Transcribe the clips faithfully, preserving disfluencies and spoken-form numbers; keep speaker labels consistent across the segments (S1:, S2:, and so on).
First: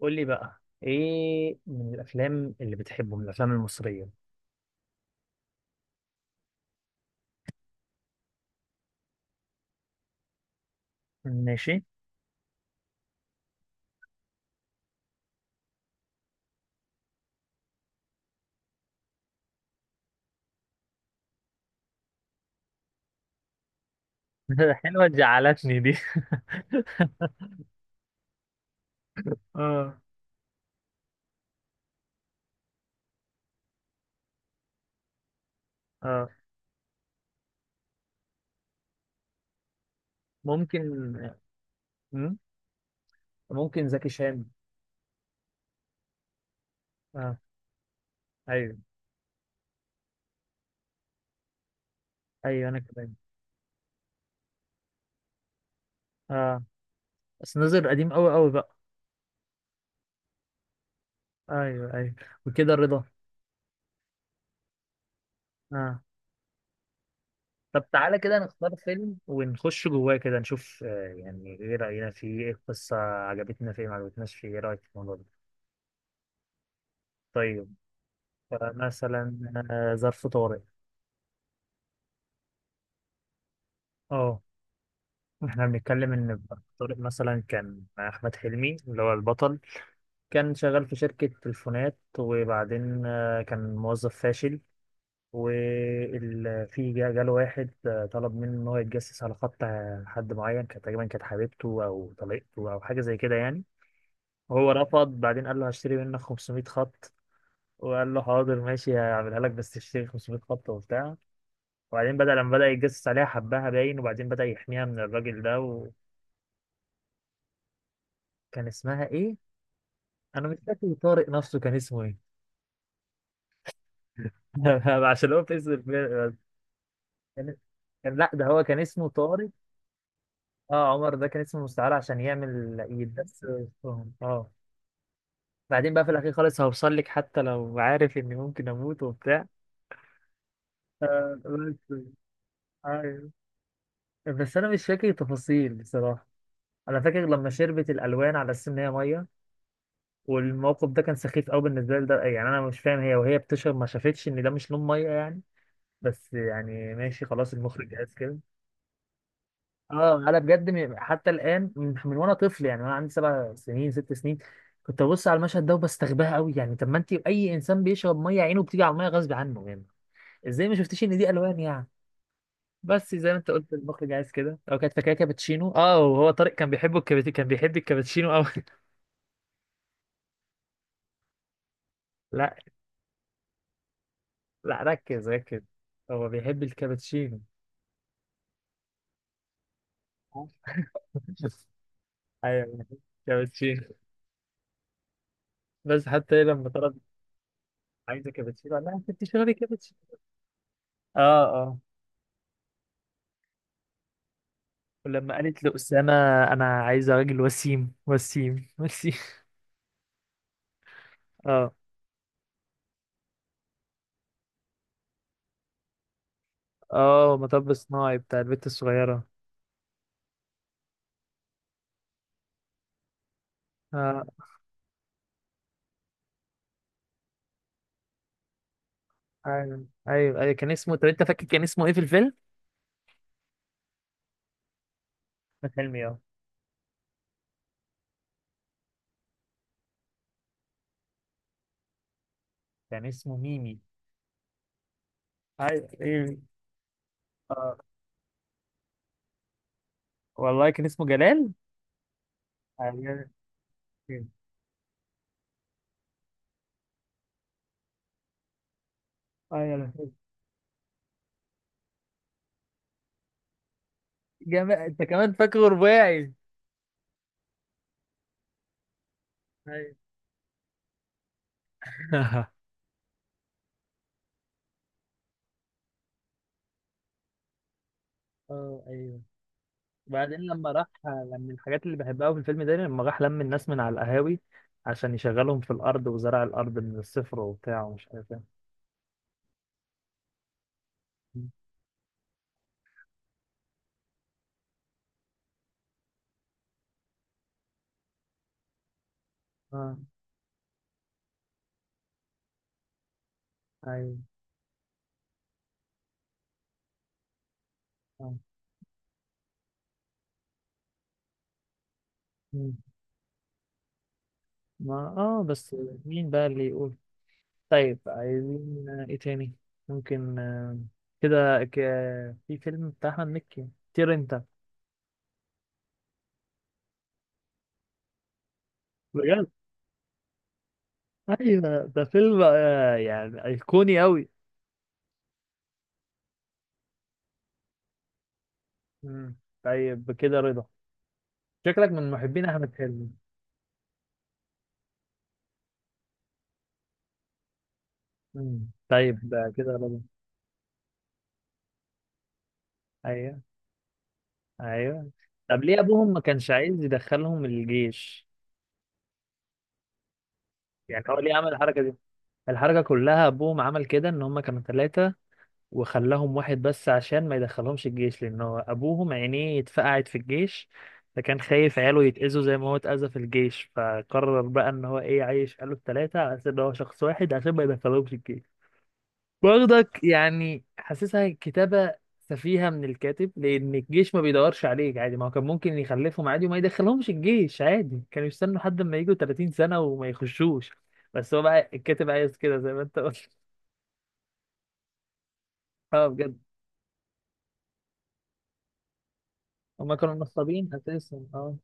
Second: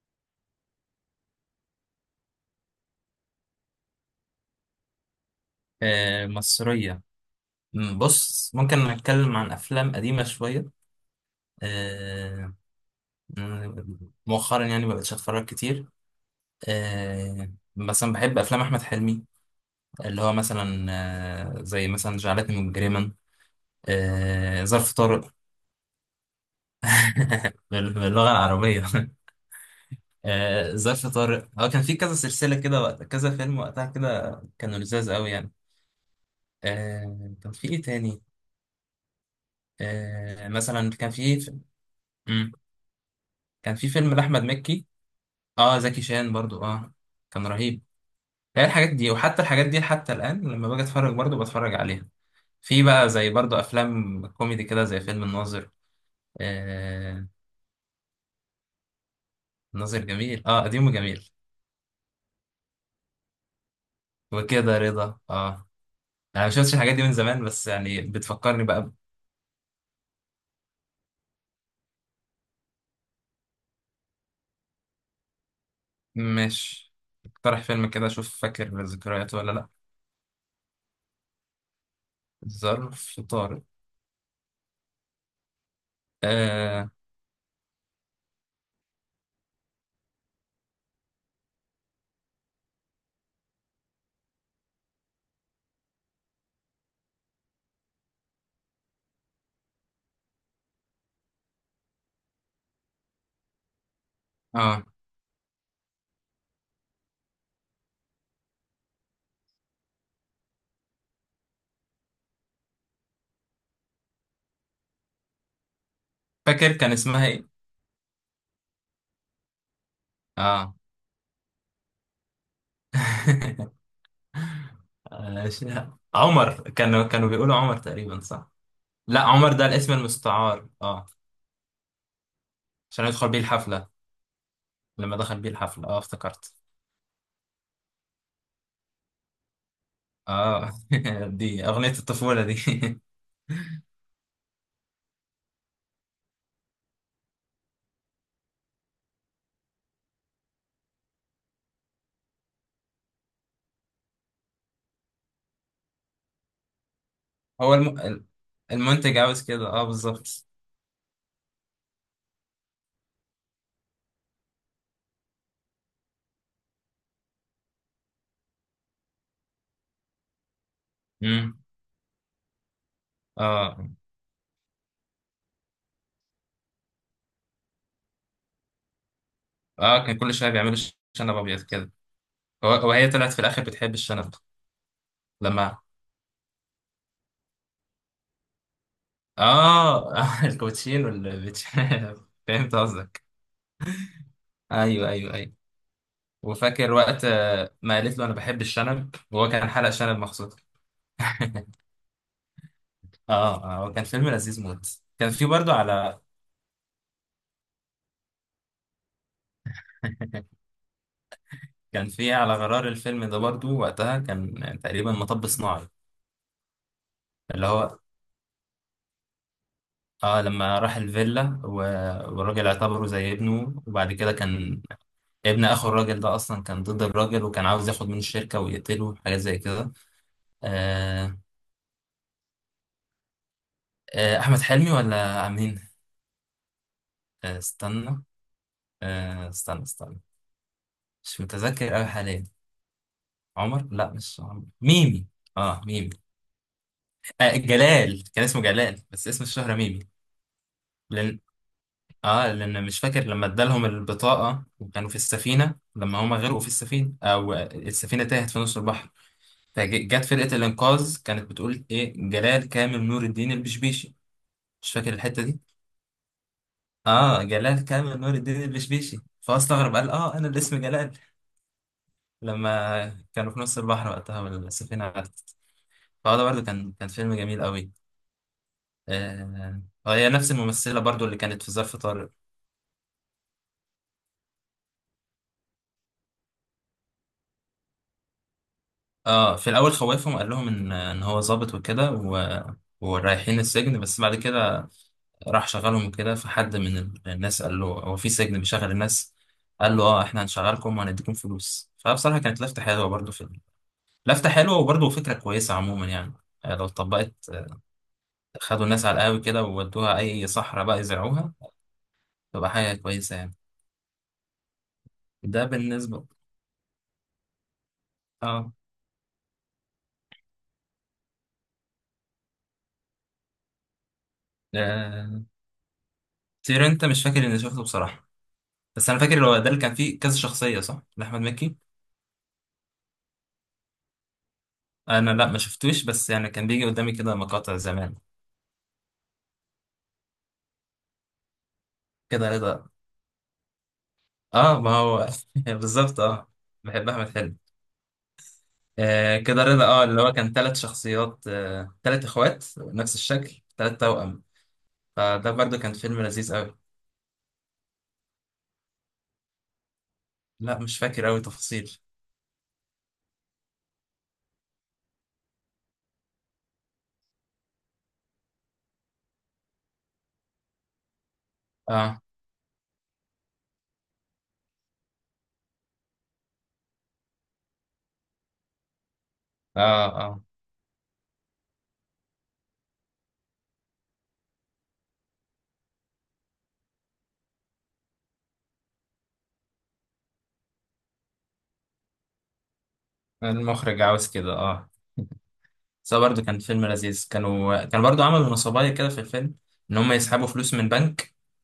S1: قول لي بقى ايه من الافلام اللي بتحبه من الافلام المصريه.
S2: آه، مصرية. مم، بص، ممكن نتكلم عن أفلام قديمة شوية.
S1: ماشي.
S2: آه، مم، مؤخرا يعني ما بقتش أتفرج كتير. آه، مثلا بحب أفلام أحمد حلمي، اللي هو مثلا آه، زي مثلا جعلتني مجرما، آه، ظرف
S1: حلوة
S2: طارق.
S1: زعلتني دي.
S2: بال- باللغة العربية
S1: اه.
S2: آه، ظرف طارق، هو كان في كذا سلسلة كده، وقت كذا فيلم وقتها كده كانوا لذاذ قوي يعني.
S1: اه،
S2: آه، كان في إيه تاني؟ آه، مثلا كان
S1: ممكن.
S2: في.
S1: مم؟
S2: مم، كان
S1: ممكن
S2: في
S1: زكي
S2: فيلم لأحمد
S1: شان.
S2: مكي. اه، زكي شان برضو، اه.
S1: اه،
S2: كان رهيب. هي
S1: ايوه
S2: الحاجات دي، وحتى الحاجات دي حتى الآن، لما باجي اتفرج برضو بتفرج عليها.
S1: ايوه انا
S2: في بقى
S1: كمان.
S2: زي برضو أفلام كوميدي كده، زي فيلم الناظر.
S1: اه
S2: آه.
S1: بس نظر قديم قوي قوي بقى.
S2: الناظر جميل، اه، قديم وجميل.
S1: ايوه ايوه، وكده رضا.
S2: وكده رضا، اه.
S1: اه،
S2: أنا ما شفتش الحاجات دي من زمان، بس
S1: طب
S2: يعني
S1: تعالى كده
S2: بتفكرني
S1: نختار
S2: بقى. ب-
S1: فيلم ونخش جواه كده نشوف، آه، يعني ايه راينا فيه، ايه القصه، عجبتنا فيه ما عجبتناش فيه، ايه رايك في الموضوع ده؟
S2: ماشي. اقترح
S1: طيب،
S2: فيلم كده أشوف فاكر
S1: فمثلا
S2: ذكرياته ولا لأ؟
S1: آه، ظرف طارق.
S2: ظرف طارق.
S1: اه، احنا بنتكلم ان
S2: آه
S1: طارق مثلا كان احمد حلمي اللي هو البطل. كان شغال في شركة تليفونات، وبعدين آه، كان موظف فاشل. وفي جاله واحد آه، طلب منه ان هو يتجسس على خط آه، حد معين، كانت تقريبا كانت حبيبته او طليقته او حاجة زي كده يعني. وهو
S2: اه
S1: رفض، بعدين قال له هشتري منك خمسمائة خط. وقال له حاضر ماشي هعملها لك بس تشتري خمسمية خط وبتاع. وبعدين بدأ لما بدأ يتجسس عليها حبها باين، وبعدين بدأ يحميها من الراجل ده و...
S2: فاكر كان اسمها إيه؟
S1: كان اسمها ايه؟ انا مش
S2: اه.
S1: فاكر طارق نفسه كان اسمه ايه. عشان هو في اسم الفيلم.
S2: عمر، كانوا كانوا بيقولوا
S1: كان،
S2: عمر
S1: كان-
S2: تقريبا،
S1: لا ده
S2: صح؟
S1: هو كان اسمه
S2: لا،
S1: طارق.
S2: عمر ده الاسم المستعار،
S1: اه،
S2: اه.
S1: عمر ده كان اسمه مستعار عشان يعمل
S2: عشان يدخل بيه
S1: يتدس
S2: الحفلة.
S1: وسطهم. اه،
S2: لما دخل بيه الحفلة،
S1: بعدين
S2: اه،
S1: بقى في الاخير
S2: افتكرت.
S1: خالص هوصل لك حتى لو عارف اني ممكن اموت وبتاع،
S2: اه.
S1: آه،
S2: دي أغنية
S1: بس.
S2: الطفولة دي
S1: ايوه، بس انا مش فاكر تفاصيل بصراحه. انا فاكر لما شربت الالوان على اساس ان هي ميه، والموقف ده كان سخيف قوي بالنسبه لي ده، يعني انا مش فاهم، هي وهي بتشرب ما شافتش ان ده مش لون ميه يعني. بس يعني ماشي خلاص
S2: هو
S1: المخرج قاس
S2: الم...
S1: كده.
S2: المنتج عاوز كده، اه،
S1: اه انا
S2: بالظبط.
S1: بجد، م- حتى الان من من وانا طفل يعني، وانا عندي سبع سنين، ست سنين، كنت ببص على المشهد ده وبستغباها قوي، يعني طب ما انت اي انسان بيشرب ميه عينه بتيجي على الميه غصب عنه يعني. ازاي ما شفتيش ان دي
S2: امم.
S1: الوان يعني؟ بس زي ما انت قلت
S2: اه،
S1: المخرج عايز كده، او كانت فاكره كابتشينو. اه، وهو طارق كان بيحبه الكابت... كان بيحب الكابتشينو قوي.
S2: اه، كان كل شوية بيعملوا ش- شنب أبيض كده.
S1: لا،
S2: هو- وهي طلعت في الآخر بتحب الشنب.
S1: لا ركز ركز،
S2: لما.
S1: هو بيحب الكابتشينو.
S2: اه. الكوتشين والبيتش فهمت
S1: ايوه
S2: قصدك.
S1: كابتشينو.
S2: ايوه، ايوه، ايوه.
S1: بس حتى هي لما
S2: وفاكر
S1: طلبت
S2: وقت آه، ما قالت له
S1: عايزه
S2: انا بحب
S1: كابتشينو قال لها انت
S2: الشنب، وهو
S1: بتشربي
S2: كان حلق
S1: كابتشينو.
S2: شنب مخصوص.
S1: اه. آه.
S2: اه، اه، هو كان فيلم لذيذ موت، كان
S1: ولما
S2: في
S1: قالت
S2: برضو
S1: لأسامة
S2: على.
S1: أنا عايزة راجل وسيم وسيم وسيم. اه.
S2: كان في على غرار الفيلم ده برضو، وقتها كان تقريبا مطب صناعي.
S1: اه،
S2: اللي
S1: مطب
S2: هو،
S1: صناعي بتاع البت الصغيرة.
S2: اه، لما راح الفيلا و- والراجل اعتبره زي ابنه، وبعد
S1: اه
S2: كده كان ابن اخو الراجل ده اصلا كان ضد الراجل، وكان عاوز ياخد من الشركة ويقتله، حاجة زي
S1: ايوه
S2: كده.
S1: ايوه ايوه كان اسمه، طب انت
S2: آه،
S1: فاكر كان اسمه ايه في الفيلم؟
S2: آه، احمد حلمي ولا
S1: أحمد
S2: مين؟
S1: حلمي، اه.
S2: آه استنى، آه استنى استنى، مش متذكر قوي حاليا.
S1: كان اسمه ميمي.
S2: عمر، لا، مش عمر، ميمي. اه،
S1: ايوه
S2: ميمي.
S1: ايوه.
S2: آه
S1: اه
S2: جلال، كان اسمه جلال، بس اسم الشهرة ميمي.
S1: والله كان اسمه
S2: لأن
S1: جلال.
S2: اه لأن مش
S1: ايوه
S2: فاكر، لما ادالهم البطاقة وكانوا في السفينة، لما هما غرقوا في السفينة أو السفينة تاهت في نص البحر،
S1: ايوه،
S2: فجت فرقة الإنقاذ كانت بتقول إيه، جلال كامل نور الدين البشبيشي.
S1: جمال،
S2: مش
S1: انت
S2: فاكر
S1: كمان
S2: الحتة دي.
S1: فاكره رباعي.
S2: اه، جلال كامل نور الدين البشبيشي، فهو
S1: ايوه.
S2: استغرب قال اه أنا اللي اسمي جلال. لما كانوا في نص البحر وقتها والسفينة غرقت. فهو ده برضه كان كان فيلم جميل قوي.
S1: اه ايوه.
S2: آه هي
S1: وبعدين
S2: نفس
S1: لما راح،
S2: الممثلة برضو اللي
S1: لما من
S2: كانت في
S1: الحاجات اللي
S2: ظرف طارق.
S1: بحبها في الفيلم ده، لما راح لم الناس من على القهاوي عشان يشغلهم في الأرض وزرع الأرض من الصفر وبتاع ومش عارف ايه.
S2: اه، في الاول خوفهم قال لهم ان ان هو ظابط وكده و... ورايحين السجن، بس بعد كده راح شغلهم كده، فحد من ال- الناس قال له هو في سجن بيشغل الناس.
S1: اه.
S2: قال له اه احنا هنشغلكم وهنديكم فلوس، فبصراحة كانت لفتة حلوة برضو في ال-
S1: ايوه.
S2: لفتة حلوة، وبرضو فكرة كويسة عموما يعني، آه، لو اتطبقت، آه،
S1: اه.
S2: خدوا الناس على القهوة كده وودوها اي صحراء بقى يزرعوها، تبقى
S1: مم.
S2: حاجة كويسة يعني.
S1: ما اه
S2: ده
S1: بس،
S2: بالنسبة.
S1: مين بقى اللي يقول. طيب
S2: اه،
S1: عايزين آه، ايه تاني؟ ممكن آه، كده، ك... في فيلم بتاع أحمد مكي، طير انت.
S2: آه، تير انت مش فاكر اني شفته بصراحة بس انا فاكر
S1: بجد،
S2: هو ده اللي كان فيه كذا شخصية صح لأحمد مكي
S1: ايوه ده فيلم آه، يعني أيقوني أوي.
S2: انا لا ما شفتوش بس يعني كان بيجي قدامي كده مقاطع زمان
S1: مم. طيب كده رضا. شكلك من محبين
S2: كده
S1: أحمد
S2: رضا
S1: حلمي.
S2: اه ما هو بالظبط اه بحب احمد حلمي
S1: مم. طيب
S2: آه
S1: ده
S2: كده
S1: كده
S2: رضا
S1: رضا.
S2: اه اللي هو كان ثلاث شخصيات آه ثلاث اخوات نفس
S1: ايوه
S2: الشكل ثلاث توأم
S1: ايوه.
S2: فده
S1: طب
S2: برضو
S1: ليه
S2: كان
S1: ابوهم ما
S2: فيلم
S1: كانش
S2: لذيذ قوي
S1: عايز يدخلهم الجيش؟
S2: لا مش
S1: يعني هو
S2: فاكر
S1: ليه
S2: قوي
S1: عمل الحركه دي؟
S2: تفاصيل
S1: الحركه كلها ابوهم عمل كده ان هم كانوا ثلاثه، وخلاهم واحد بس عشان ما يدخلهمش الجيش، لان هو ابوهم عينيه اتفقعت في الجيش، فكان خايف عياله
S2: اه
S1: يتأذوا زي ما هو اتأذى في الجيش، فقرر بقى ان هو ايه عايش قاله الثلاثه على اساس ان هو شخص واحد عشان ما يدخلهمش. برضك
S2: اه اه
S1: يعني حاسسها كتابة سفيهة من الكاتب، لأن الجيش ما بيدورش عليك عادي، ما هو كان ممكن يخلفهم عادي وما يدخلهمش الجيش عادي، كانوا يستنوا لحد ما يجوا ثلاثين سنة وما يخشوش. بس هو بقى الكاتب عايز كده زي ما أنت قلت.
S2: المخرج عاوز كده اه
S1: أه
S2: بس هو
S1: بجد.
S2: برضو كان فيلم لذيذ كانوا كان برضو عملوا نصبايا كده في الفيلم
S1: هما
S2: ان هم
S1: كانوا
S2: يسحبوا
S1: نصابين
S2: فلوس من
S1: أساسا،
S2: بنك
S1: أه.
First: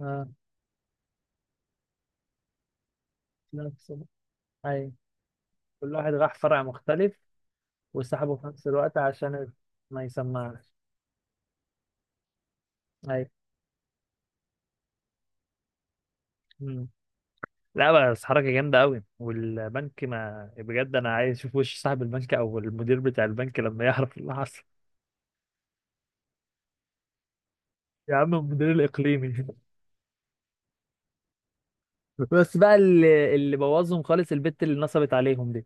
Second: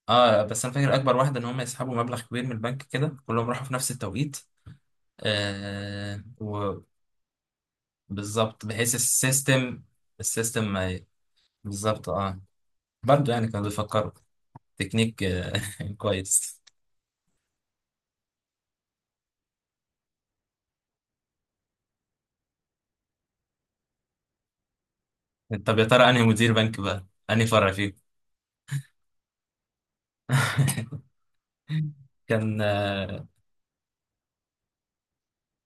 S1: أه،
S2: اه بس انا فاكر اكبر واحده ان هم يسحبوا مبلغ كبير من البنك كده كلهم راحوا في نفس
S1: نفس ال-
S2: التوقيت
S1: أيوة، كل واحد
S2: آه
S1: راح فرع مختلف وسحبه في
S2: وبالظبط
S1: نفس
S2: بحيث
S1: الوقت عشان
S2: السيستم
S1: ما يسمعش.
S2: السيستم ما ي- بالظبط اه
S1: أيوة.
S2: برضه يعني كانوا بيفكروا تكنيك آه كويس
S1: مم. لا بس حركة جامدة قوي، والبنك، ما بجد انا عايز اشوف وش صاحب البنك او المدير بتاع البنك لما يعرف اللي حصل.
S2: طب يا ترى انهي مدير بنك بقى انهي فرع فيكم
S1: يا عم المدير الاقليمي. بس
S2: كان
S1: بقى
S2: اه
S1: اللي, اللي بوظهم خالص البت اللي نصبت عليهم دي.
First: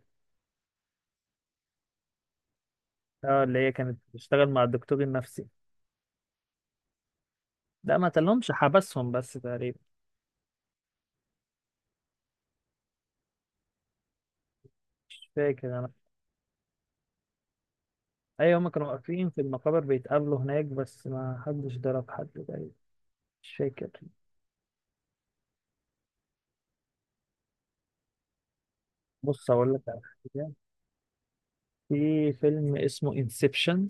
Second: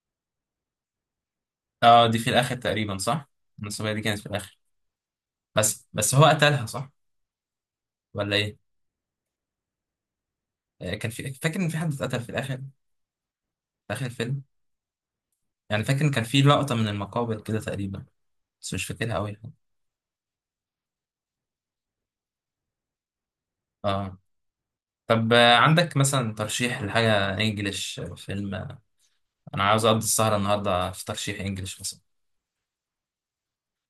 S2: آه، دي في الاخر تقريبا صح
S1: اه اللي هي
S2: المسؤوليه
S1: كانت
S2: دي كانت في
S1: بتشتغل
S2: الاخر
S1: مع الدكتور النفسي.
S2: بس بس هو قتلها صح
S1: لا ما
S2: ولا
S1: قتلهمش،
S2: ايه
S1: حبسهم بس تقريبا.
S2: آه كان في فاكر ان في حد اتقتل في الاخر في اخر الفيلم
S1: مش فاكر
S2: يعني
S1: انا.
S2: فاكر إن كان في لقطه من المقابر كده تقريبا
S1: ايوه هما
S2: بس مش
S1: كانوا
S2: فاكرها
S1: واقفين
S2: قوي
S1: في المقابر بيتقابلوا هناك بس ما حدش ضرب حد تقريبا. مش فاكر.
S2: اه طب آه، عندك مثلا ترشيح لحاجة انجليش فيلم؟ آه،
S1: بص
S2: انا
S1: اقول لك
S2: عاوز اقضي
S1: على
S2: السهرة
S1: حاجه،
S2: النهاردة في ترشيح انجليش مثلا.
S1: في فيلم اسمه انسبشن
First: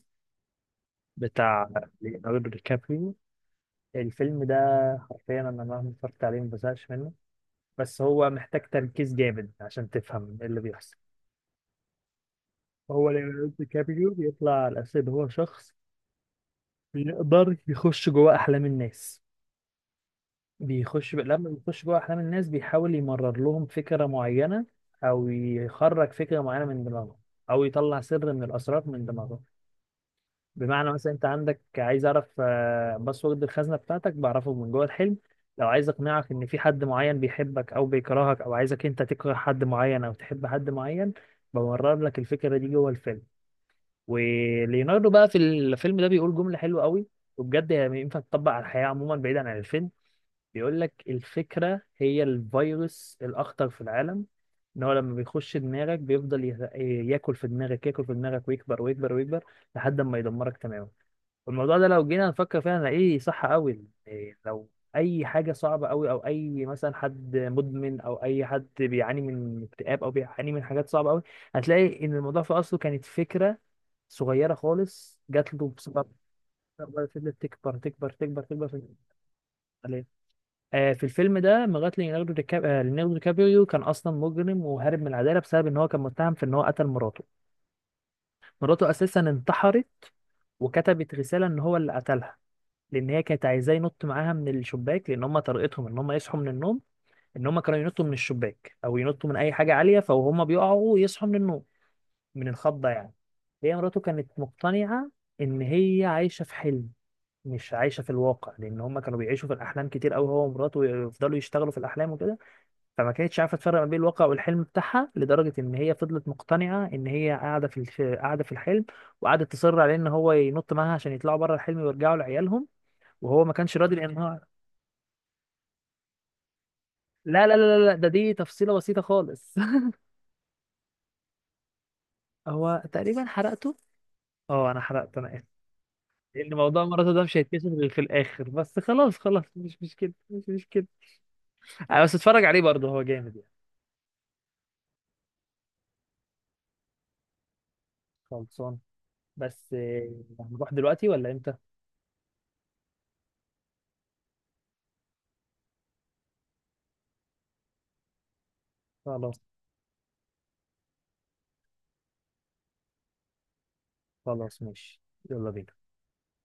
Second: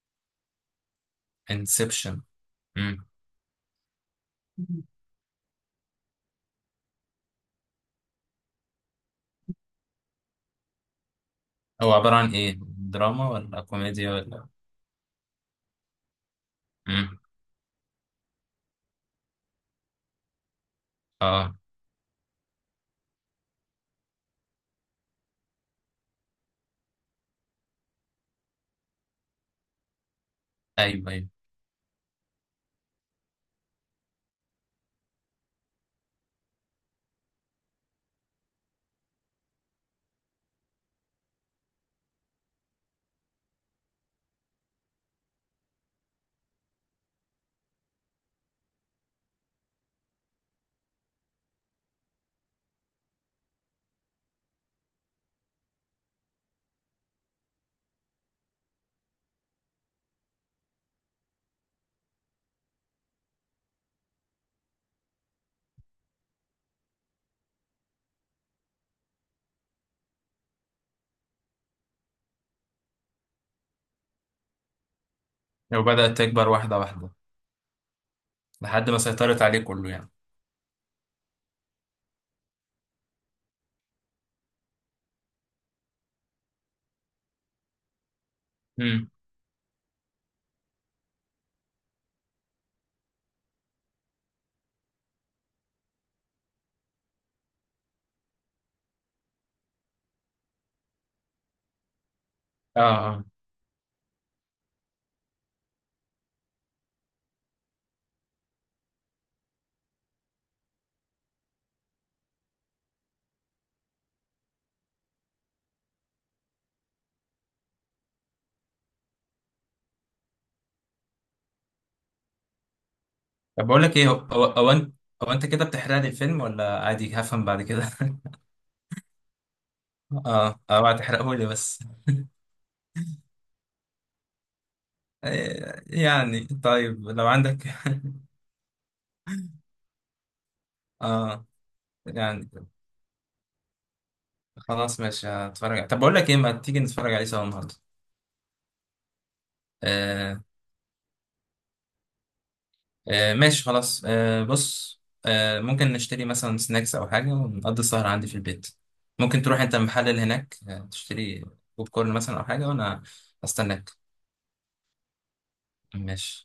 S1: بتاع
S2: انسبشن.
S1: ليوناردو دي
S2: امم.
S1: كابريو. الفيلم ده حرفيا انا مهما اتفرجت عليه ما بزهقش منه، بس هو محتاج تركيز جامد عشان تفهم ايه اللي بيحصل.
S2: هو عبارة عن ايه،
S1: هو
S2: دراما
S1: ليوناردو
S2: ولا
S1: دي
S2: كوميديا
S1: كابريو
S2: ولا؟
S1: بيطلع على اساس ان هو شخص
S2: امم.
S1: بيقدر يخش جوه احلام الناس. بيخش، لما
S2: اه،
S1: بيخش جوه احلام الناس بيحاول يمرر لهم فكرة معينة، او يخرج فكرة معينة من دماغهم، او يطلع سر من الاسرار من دماغهم. بمعنى
S2: ايوه،
S1: مثلا انت
S2: ايوه.
S1: عندك، عايز اعرف آه، باسورد الخزنه بتاعتك، بعرفه من جوه الحلم. لو عايز اقنعك ان في حد معين بيحبك او بيكرهك، او عايزك انت تكره حد معين او تحب حد معين، بمرر لك الفكره دي جوه الفيلم. وليوناردو بقى في الفيلم ده بيقول جمله حلوه قوي، وبجد هي ينفع تطبق على الحياه عموما بعيدا عن الفيلم. بيقول لك الفكره هي الفيروس الاخطر في العالم. ان هو لما بيخش دماغك بيفضل يه- ياكل في دماغك، ياكل في دماغك، ويكبر ويكبر ويكبر لحد ما يدمرك تماما. الموضوع ده لو جينا نفكر فيها هنلاقيه صح قوي، إيه، لو اي حاجه صعبه قوي، او اي مثلا حد مدمن او اي حد بيعاني من اكتئاب او بيعاني من حاجات صعبه قوي، هتلاقي ان الموضوع في اصله كانت فكره صغيره خالص جات له
S2: لو
S1: بصفه،
S2: بدأت تكبر واحدة واحدة.
S1: فضلت تكبر تكبر تكبر تكبر في
S2: لحد ما سيطرت عليه كله
S1: عليه.
S2: يعني.
S1: آه، في الفيلم ده لغايه ليوناردو دي كاب- آه، ليوناردو دي كابريو كان اصلا مجرم وهارب من العداله بسبب ان هو كان متهم في ان هو قتل مراته. مراته
S2: امم.
S1: اساسا انتحرت وكتبت رساله ان هو اللي قتلها، لان هي كانت عايزاه ينط معاها من الشباك، لان هم طريقتهم ان هم يصحوا من النوم، ان هم كانوا ينطوا من الشباك او ينطوا من اي حاجه عاليه فهم بيقعوا يصحوا من النوم من
S2: اه،
S1: الخضه يعني.
S2: اه،
S1: هي مراته كانت مقتنعه ان هي عايشه في حلم مش عايشه في الواقع، لان هم كانوا بيعيشوا في الاحلام كتير قوي، هو ومراته يفضلوا يشتغلوا في الاحلام وكده. فما كانتش عارفه تفرق ما بين الواقع والحلم بتاعها، لدرجه ان هي فضلت مقتنعه ان هي قاعده في الش- قاعده في الحلم. وقعدت تصر عليه ان هو ينط معاها عشان يطلعوا بره الحلم ويرجعوا لعيالهم، وهو ما
S2: طب
S1: كانش
S2: بقول
S1: راضي
S2: لك ايه، هو
S1: لان هو،
S2: هو هو انت هو انت كده بتحرق لي الفيلم ولا عادي هفهم
S1: لا لا
S2: بعد
S1: لا
S2: كده؟
S1: لا ده دي تفصيلة بسيطة خالص.
S2: اه، اوعى تحرقه لي بس.
S1: هو تقريبا حرقته. اه انا حرقته، انا اسف.
S2: إيه، يعني
S1: لان موضوع
S2: طيب
S1: مراته ده
S2: لو
S1: مش
S2: عندك
S1: هيتكشف غير في الاخر، بس خلاص خلاص، مش مش كده مش مش كده.
S2: اه،
S1: انا بس اتفرج
S2: يعني
S1: عليه برضه هو جامد يعني.
S2: خلاص ماشي هتفرج، طب بقول لك ايه، ما تيجي نتفرج عليه سوا النهارده.
S1: خلصان. بس آه،
S2: آه،
S1: هنروح دلوقتي ولا امتى؟
S2: آه، ماشي خلاص، آه بص، آه ممكن نشتري مثلا سناكس او حاجه، ونقضي السهر عندي في البيت.
S1: خلاص.
S2: ممكن تروح انت المحل اللي هناك، آه، تشتري بوب كورن مثلا او حاجه، وانا استناك.
S1: خلاص ماشي. يلا بينا.
S2: ماشي.